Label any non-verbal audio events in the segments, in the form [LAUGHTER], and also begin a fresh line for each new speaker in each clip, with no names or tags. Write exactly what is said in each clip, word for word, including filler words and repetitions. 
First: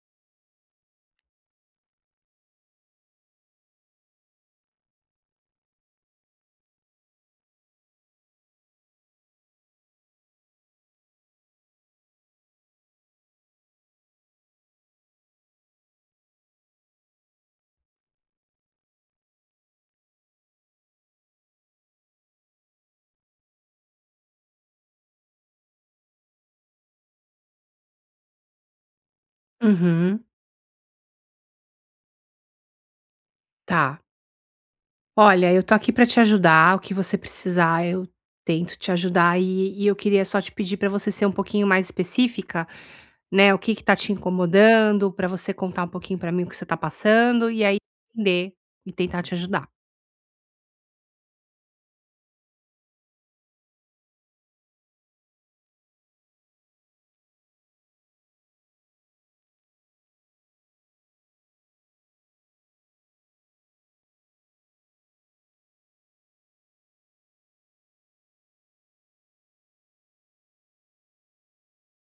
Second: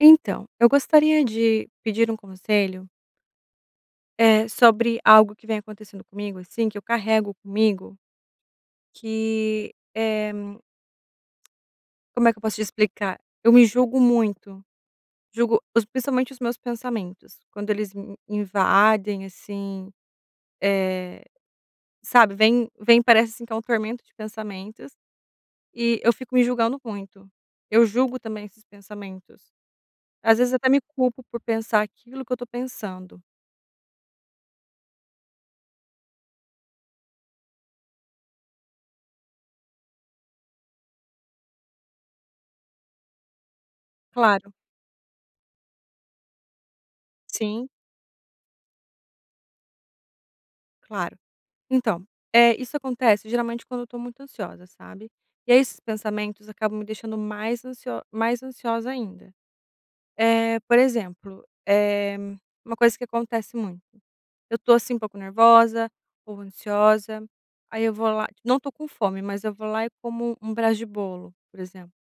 Então, eu gostaria de pedir um conselho, eh, sobre algo que vem acontecendo comigo, assim, que eu carrego comigo, que, eh, como é que eu posso te explicar? Eu me julgo muito, julgo os principalmente os meus pensamentos, quando eles me invadem, assim, eh, sabe, vem vem parece, assim, que é um tormento de pensamentos, e eu fico me julgando muito. Eu julgo também esses pensamentos.
Uhum,
Às vezes até me culpo por pensar aquilo que eu tô pensando.
tá. Olha, eu tô aqui pra te ajudar, o que você precisar, eu tento te ajudar e, e eu queria só te pedir pra você ser um pouquinho mais específica, né? O que que tá te
Claro.
incomodando, pra você contar um pouquinho pra mim o que você tá passando e
Sim,
aí entender e tentar te ajudar.
claro. Então, é isso acontece geralmente quando eu tô muito ansiosa, sabe. E aí esses pensamentos acabam me deixando mais ansio mais ansiosa ainda. É, por exemplo, é uma coisa que acontece muito, eu tô, assim, um pouco nervosa ou ansiosa, aí eu vou lá, não tô com fome, mas eu vou lá e como um pedaço de bolo, por exemplo.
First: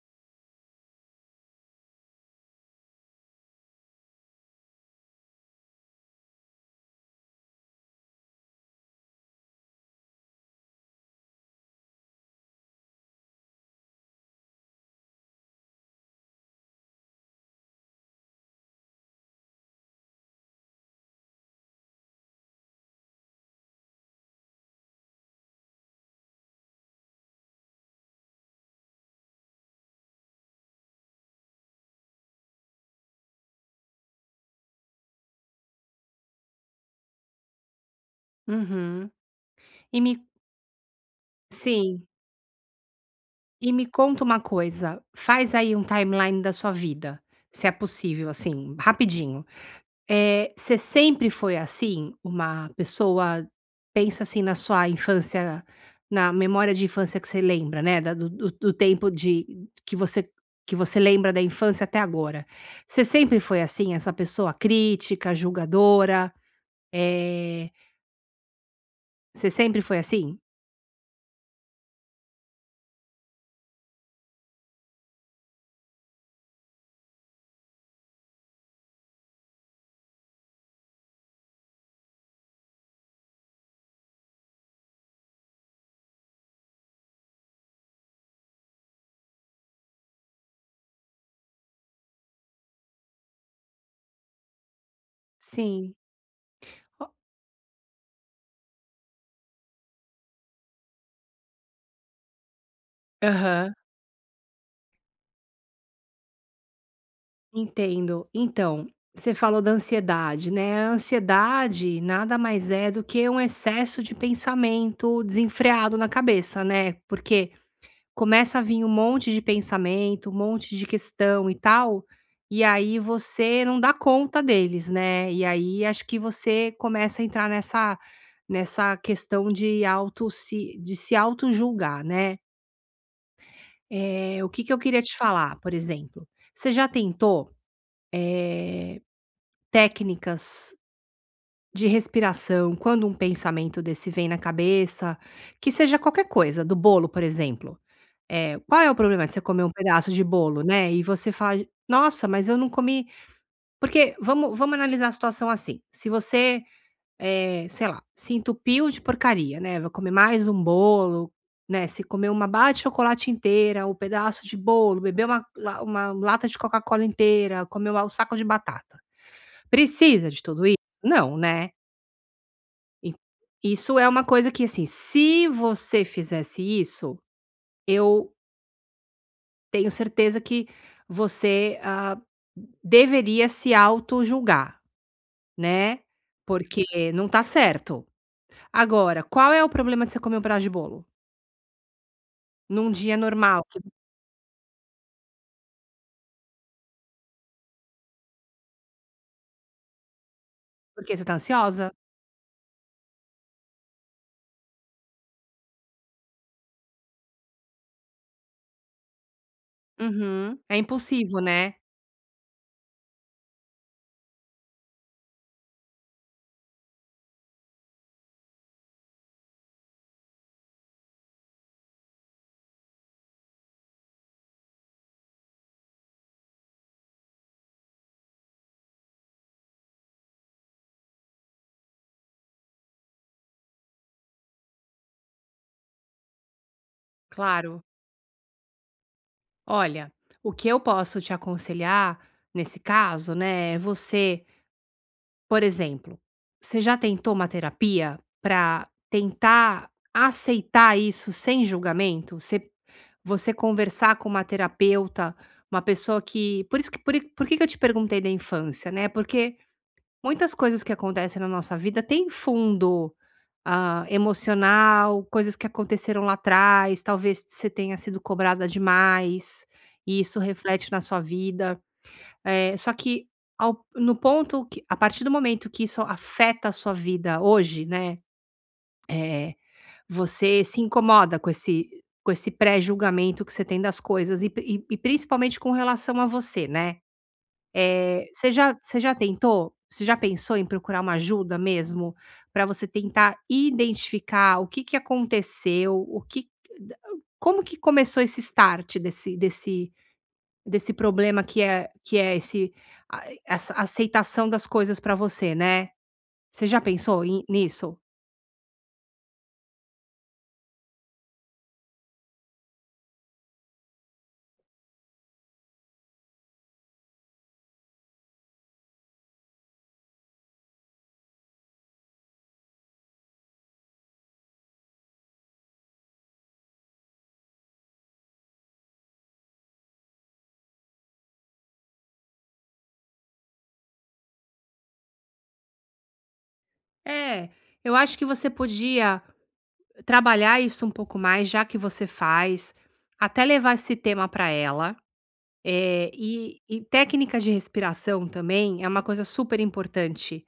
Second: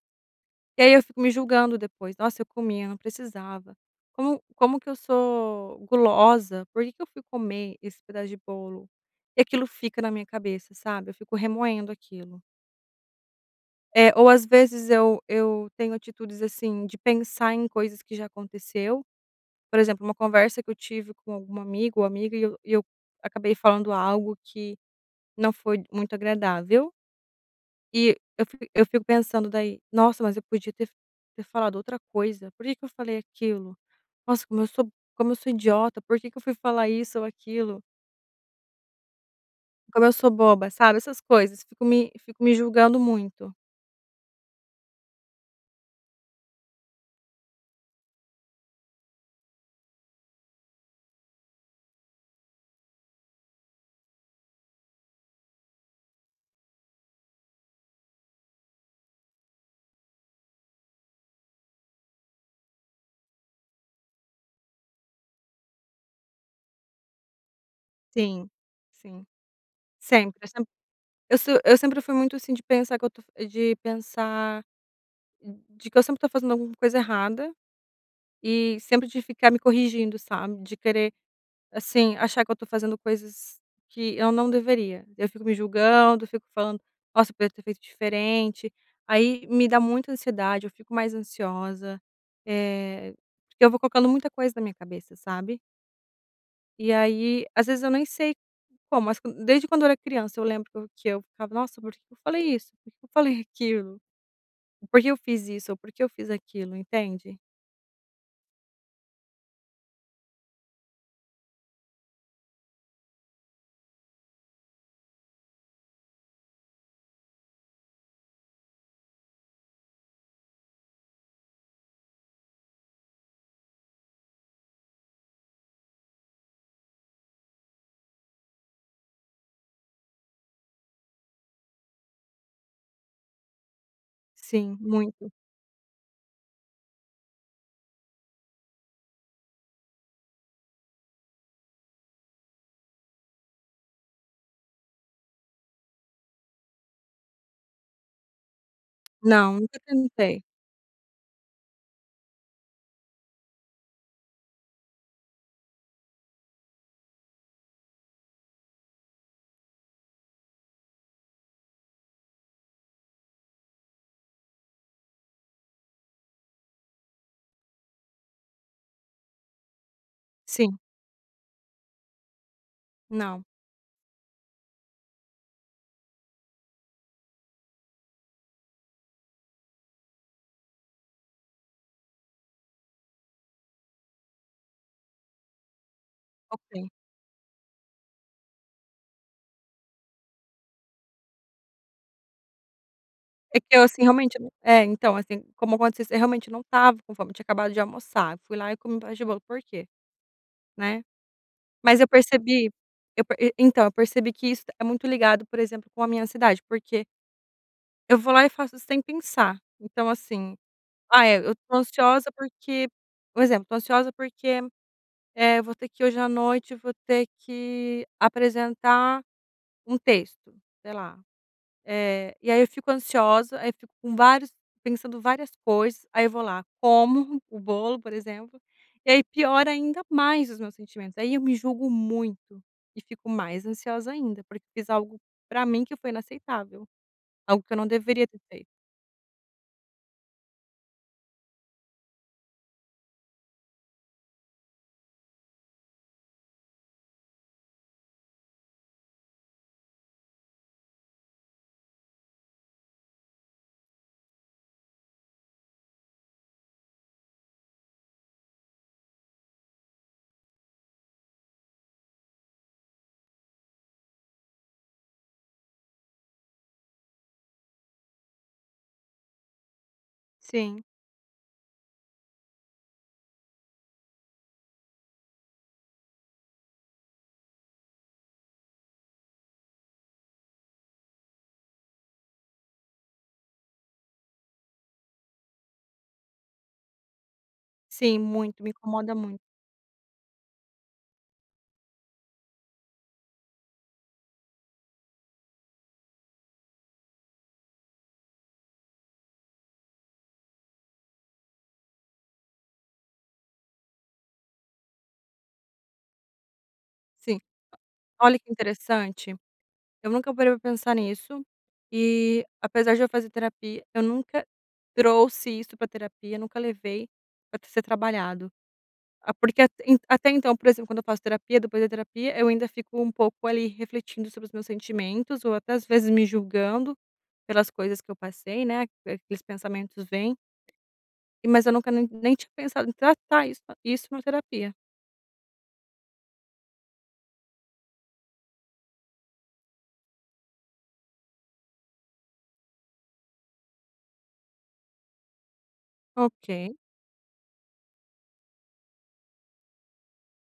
E aí eu fico me julgando depois: "Nossa, eu comi, eu não precisava. Como como que eu sou gulosa? Por que que eu fui comer esse pedaço de bolo?". E aquilo fica na minha cabeça, sabe, eu fico remoendo aquilo. É, ou às vezes eu eu tenho atitudes, assim, de pensar em coisas que já aconteceu. Por exemplo, uma conversa que eu tive com algum amigo ou amiga e eu e eu acabei falando algo que não foi muito agradável. E eu fi eu fico pensando daí: "Nossa, mas eu podia ter ter falado outra coisa. Por que que eu falei aquilo? Nossa, como eu sou Como eu sou idiota. Por que que eu fui falar isso ou aquilo?
Uhum. E
Como eu
me,
sou boba", sabe, essas coisas. Fico
sim,
me fico me julgando muito.
e me conta uma coisa, faz aí um timeline da sua vida, se é possível, assim, rapidinho. Eh, você sempre foi assim? Uma pessoa pensa, assim, na sua infância, na memória de infância que você lembra, né, da do do do tempo de que você que você lembra da infância até agora. Você sempre foi assim, essa pessoa crítica, julgadora? Eh,
Sim. Sim,
Você sempre foi assim?
sempre. Eu sem Eu sou, eu sempre fui muito, assim, de pensar que eu tô de pensar de que eu sempre tô fazendo alguma coisa errada e sempre de ficar me corrigindo, sabe, de querer assim, achar que eu tô fazendo coisas que eu não deveria. Eu fico me julgando, fico falando: "Nossa, eu podia ter feito diferente". Aí me dá muita ansiedade, eu fico mais ansiosa, eh, porque eu vou colocando muita coisa na minha cabeça, sabe.
Sim.
E
O
aí, às vezes eu nem sei como, mas quan desde quando eu era criança eu lembro que eu que eu ficava: "Nossa, por que eu falei isso? Por que eu falei [LAUGHS]
aham.
aquilo? Por que eu fiz isso? Ou por que eu fiz aquilo?", entende?
Entendo. Então, você falou da ansiedade, né? A ansiedade nada mais é do que um excesso de pensamento desenfreado na cabeça, né? Porque começa a vir um monte de pensamento, um monte de questão e tal, e aí você não dá conta deles, né? E aí acho que você começa a entrar nessa nessa questão de auto se, de se auto-julgar, né? Eh, o que que
Sim,
eu queria te
muito.
falar, por exemplo? Você já tentou? eh, Técnicas de respiração quando um pensamento desse vem na cabeça, que seja qualquer coisa, do bolo, por exemplo. Eh, qual é o problema de você
Não,
comer um
nunca
pedaço de
tentei.
bolo, né, e você fala: "Nossa, mas eu não comi", porque vamos vamos analisar a situação assim, se você eh, sei lá, se entupiu de porcaria, né, vai comer mais um bolo, né, se comer uma barra de chocolate inteira, um pedaço de bolo, beber uma la uma lata de Coca-Cola inteira, comer um saco de batata. Precisa de tudo isso?
Sim,
Não, né. E
não.
isso é uma coisa que, assim, se você fizesse isso, eu tenho certeza que você, ah, deveria se auto julgar, né, porque
Ok.
não tá certo. Agora, qual é o problema de você comer um pedaço de bolo? Num dia
É
normal,
que
que
eu, assim, realmente não é, então, assim, como aconteceu isso, eu realmente não tava com fome, eu tinha acabado de almoçar. Fui lá e comi um pedaço de bolo, por quê, né?
porque você tá ansiosa?
Mas eu percebi eu per E então, eu percebi que isso é muito ligado, por exemplo, com a minha ansiedade, porque eu vou lá e faço sem pensar. Então, assim,
Uhum. É
ah, é,
impulsivo,
eu
né?
tô ansiosa porque um exemplo, tô ansiosa porque, eh, vou ter que hoje à noite, vou ter que apresentar um texto, sei lá. Eh, e aí eu fico ansiosa, aí eu fico com vários pensando várias coisas, aí eu vou lá, como o bolo, por exemplo, e aí piora ainda mais os meus sentimentos. Aí eu me julgo muito e fico mais ansiosa ainda, porque fiz algo pra mim que foi inaceitável, algo que eu
Claro.
não deveria ter feito.
Olha, o que eu posso te aconselhar nesse caso, né, é você, por exemplo, você já tentou uma terapia para tentar aceitar isso sem julgamento? Você você conversar com uma terapeuta, uma pessoa que por isso que por i por que que eu te perguntei da infância, né, porque muitas coisas que acontecem na nossa vida têm fundo, ah, emocional, coisas que aconteceram lá atrás, talvez você tenha sido cobrada demais, e isso
Sim,
reflete na sua vida. Eh, só que ao no ponto que a partir do momento que isso afeta a sua vida hoje, né, eh, você se incomoda com esse com esse pré-julgamento que você tem das coisas e pri e e principalmente com relação a você, né.
sim,
Eh, você
muito, me
já você já
incomoda muito.
tentou? Você já pensou em procurar uma ajuda mesmo, para você tentar identificar o que que aconteceu, o que da como que começou esse start desse desse desse problema que é que é esse a essa aceitação das coisas para você, né. Você já pensou
Sim.
em nisso?
Olha que interessante, eu nunca parei pra pensar nisso e, apesar de eu fazer terapia, eu nunca trouxe isso pra terapia, nunca levei pra ser trabalhado. Ah, porque at en até então, por exemplo, quando eu faço terapia, depois da terapia, eu ainda fico um pouco ali refletindo sobre os meus sentimentos ou até às vezes me julgando pelas coisas que eu passei, né, aqueles pensamentos vêm, e mas eu nunca nem nem tinha pensado em tratar isso isso na terapia.
É, eu acho que você podia trabalhar isso um pouco mais, já que você faz, até levar esse tema para ela. Eh, e
Ok.
e técnicas de respiração também é uma coisa super importante,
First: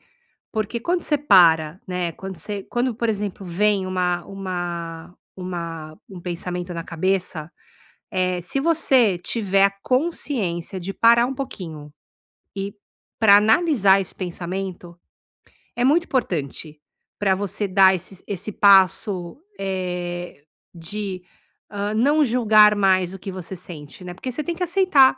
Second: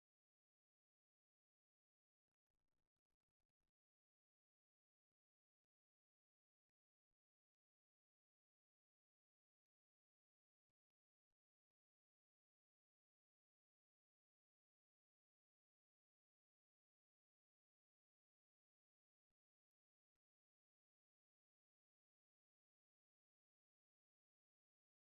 porque quando você para, né, quando você quando, por exemplo, vem uma uma uma um pensamento na cabeça, eh, se você tiver a consciência de parar um pouquinho e para analisar esse pensamento, é muito importante para você dar esse esse passo, eh, de, hã, não julgar mais o que você sente, né, porque você tem que aceitar,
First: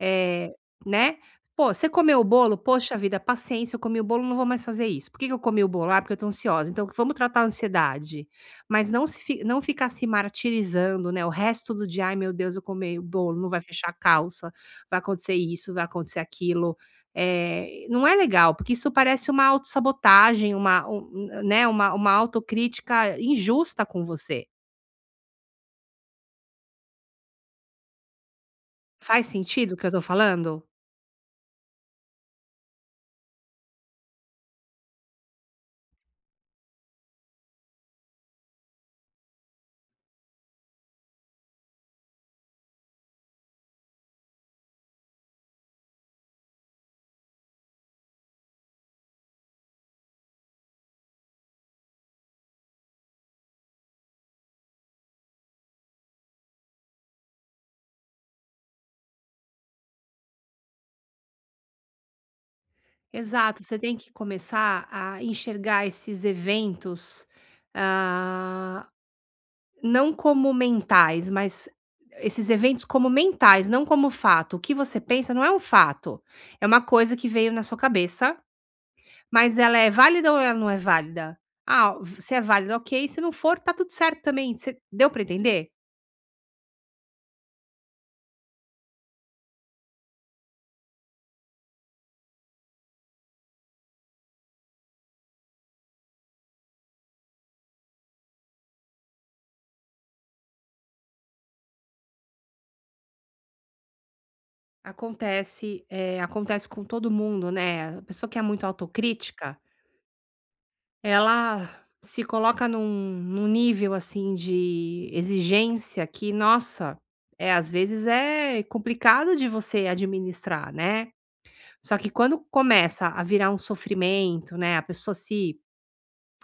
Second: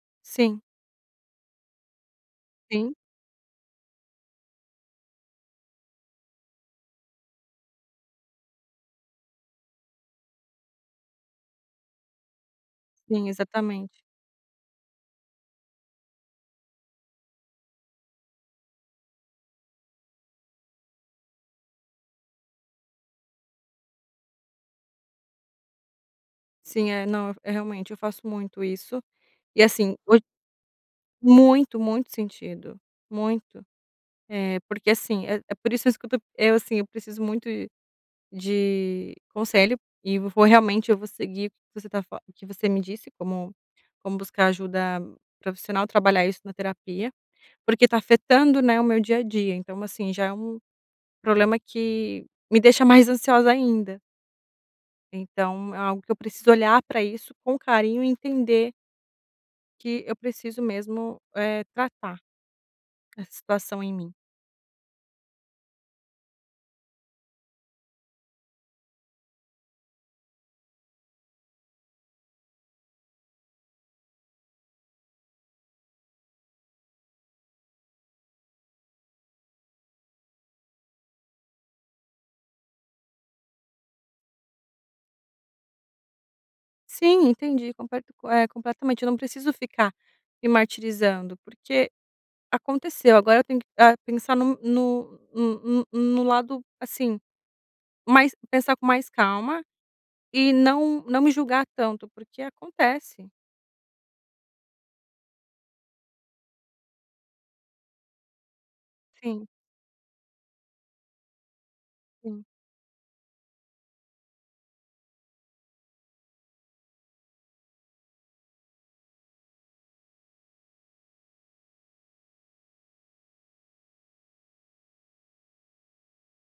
eh,
Sim,
né. "Pô, você comeu o bolo?
sim,
Poxa vida, paciência, eu comi o bolo, não vou mais fazer isso. Por que que eu comi o bolo? Ah, porque eu tô ansiosa. Então vamos tratar a ansiedade". Mas não se fi não ficar se martirizando, né, o resto do dia: "Ai meu Deus, eu comi o
sim,
bolo, não vai fechar a
exatamente.
calça, vai acontecer isso, vai acontecer aquilo". é não é legal, porque isso parece uma autossabotagem, uma um, né, uma uma autocrítica injusta com você.
Sim, é, não, é realmente, eu faço muito isso.
Faz
E
sentido o que eu
assim,
tô
hoje
falando?
muito, muito sentido, muito. Eh, porque assim, é é por isso mesmo que eu tô eu assim, eu preciso muito de conselho e vou realmente, eu vou seguir o que você tá fa o que você me disse, como como buscar ajuda profissional, trabalhar isso na terapia, porque tá afetando, né, o meu dia a dia. Então, assim, já é um problema que me deixa mais ansiosa ainda. Então é algo que eu preciso olhar para isso com carinho e entender que eu preciso mesmo, eh, tratar essa
Exato, você
situação em
tem que
mim.
começar a enxergar esses eventos, ah, não como mentais, mas esses eventos como mentais, não como fato. O que você pensa não é um fato, é uma coisa que veio na sua cabeça, mas ela é válida ou ela não é válida? Ah, v- se é válida, ok, se não for, tá tudo certo também. Você deu para entender?
Sim, entendi, comparto, eh, completamente. Eu não preciso ficar me martirizando, porque aconteceu, agora eu tenho que, ah, pensar no no no no no lado, assim, mais pensar com mais calma e não não me julgar tanto, porque acontece.
Acontece, eh, acontece com todo mundo, né? A pessoa que é muito
Sim,
autocrítica, ela se
sim,
coloca num num nível, assim, de exigência que, nossa, é às vezes é complicado de você administrar, né. Só que quando começa a virar um sofrimento, né, a pessoa se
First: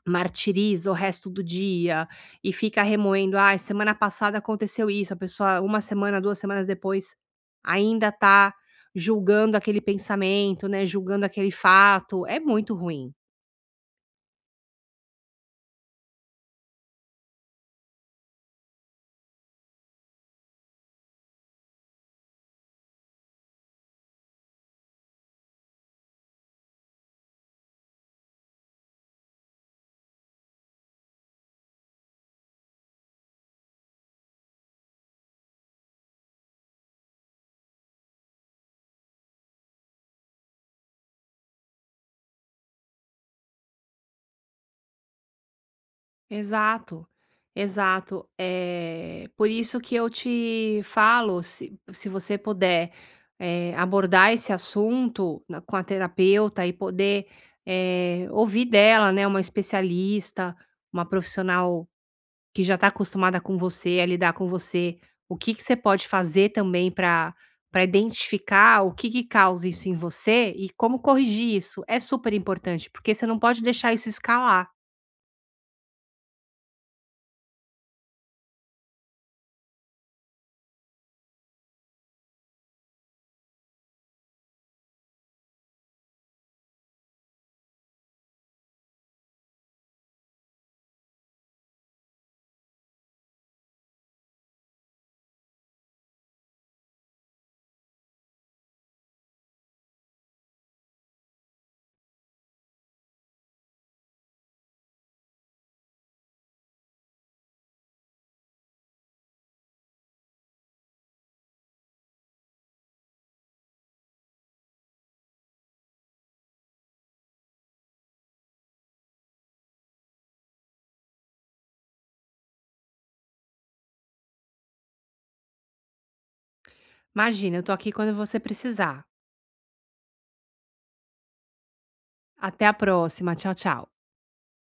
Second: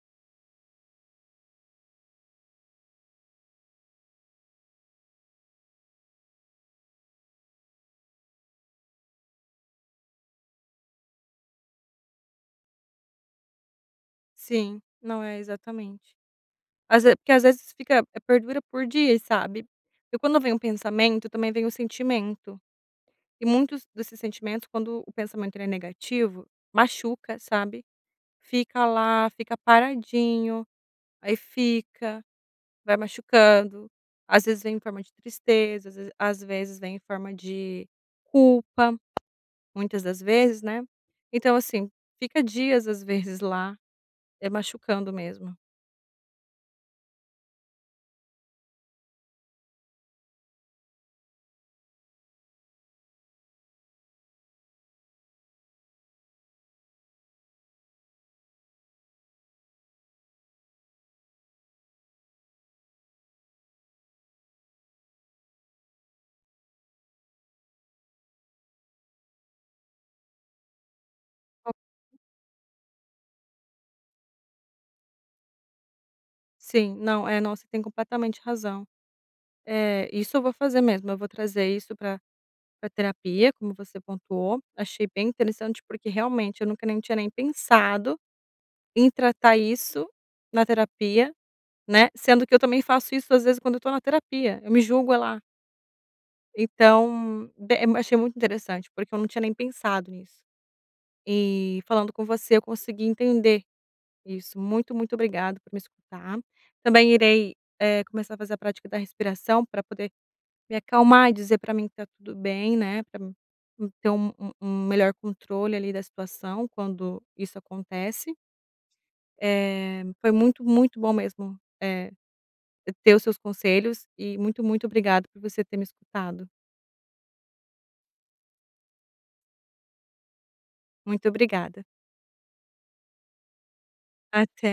martiriza o resto do dia e fica remoendo: "ah, semana passada aconteceu isso", a pessoa uma semana, duas semanas depois ainda tá julgando aquele pensamento, né, julgando aquele fato, é muito ruim.
sim. Não, é, exatamente. Às ve Porque às vezes fica, é, perdura por dias, sabe. E quando vem um pensamento, também vem o sentimento. E muitos desses sentimentos, quando o pensamento ele é negativo, machuca, sabe. Fica lá, fica paradinho, aí fica, vai machucando, às vezes vem em forma de tristeza, às vezes às vezes vem em forma de culpa, muitas das vezes, né. Então assim, fica dias às vezes lá, é machucando mesmo.
Exato, exato. É por isso que eu te falo, se se você puder, eh, abordar esse assunto na com a terapeuta e poder, eh, ouvir dela, né, uma especialista, uma profissional que já está acostumada com você, a lidar com você, o que que você pode fazer também para para identificar o que que causa isso em você e como corrigir isso. É super importante, porque você não pode deixar isso escalar.
Sim, não, é, não, você tem completamente razão. Eh, isso eu vou fazer mesmo, eu vou trazer isso para a terapia, como você pontuou, achei bem interessante, porque realmente eu nunca nem tinha nem pensado em tratar isso na terapia, né, sendo que eu também faço isso às vezes quando eu estou na terapia, eu me julgo lá. Então, de eu achei muito interessante, porque eu não tinha nem pensado nisso. E falando com você, eu consegui entender isso. Muito, muito obrigado por me escutar. Também irei, eh, começar a fazer a prática da respiração para poder me acalmar e dizer para mim que está tudo bem, né, para ter um um um melhor controle ali da situação quando isso acontece. Eh, foi muito, muito bom mesmo, eh, ter os seus conselhos e muito, muito obrigado por você ter me escutado.
Imagina, eu tô aqui quando você precisar.
Muito obrigada.
Até a próxima. Tchau, tchau.
Até.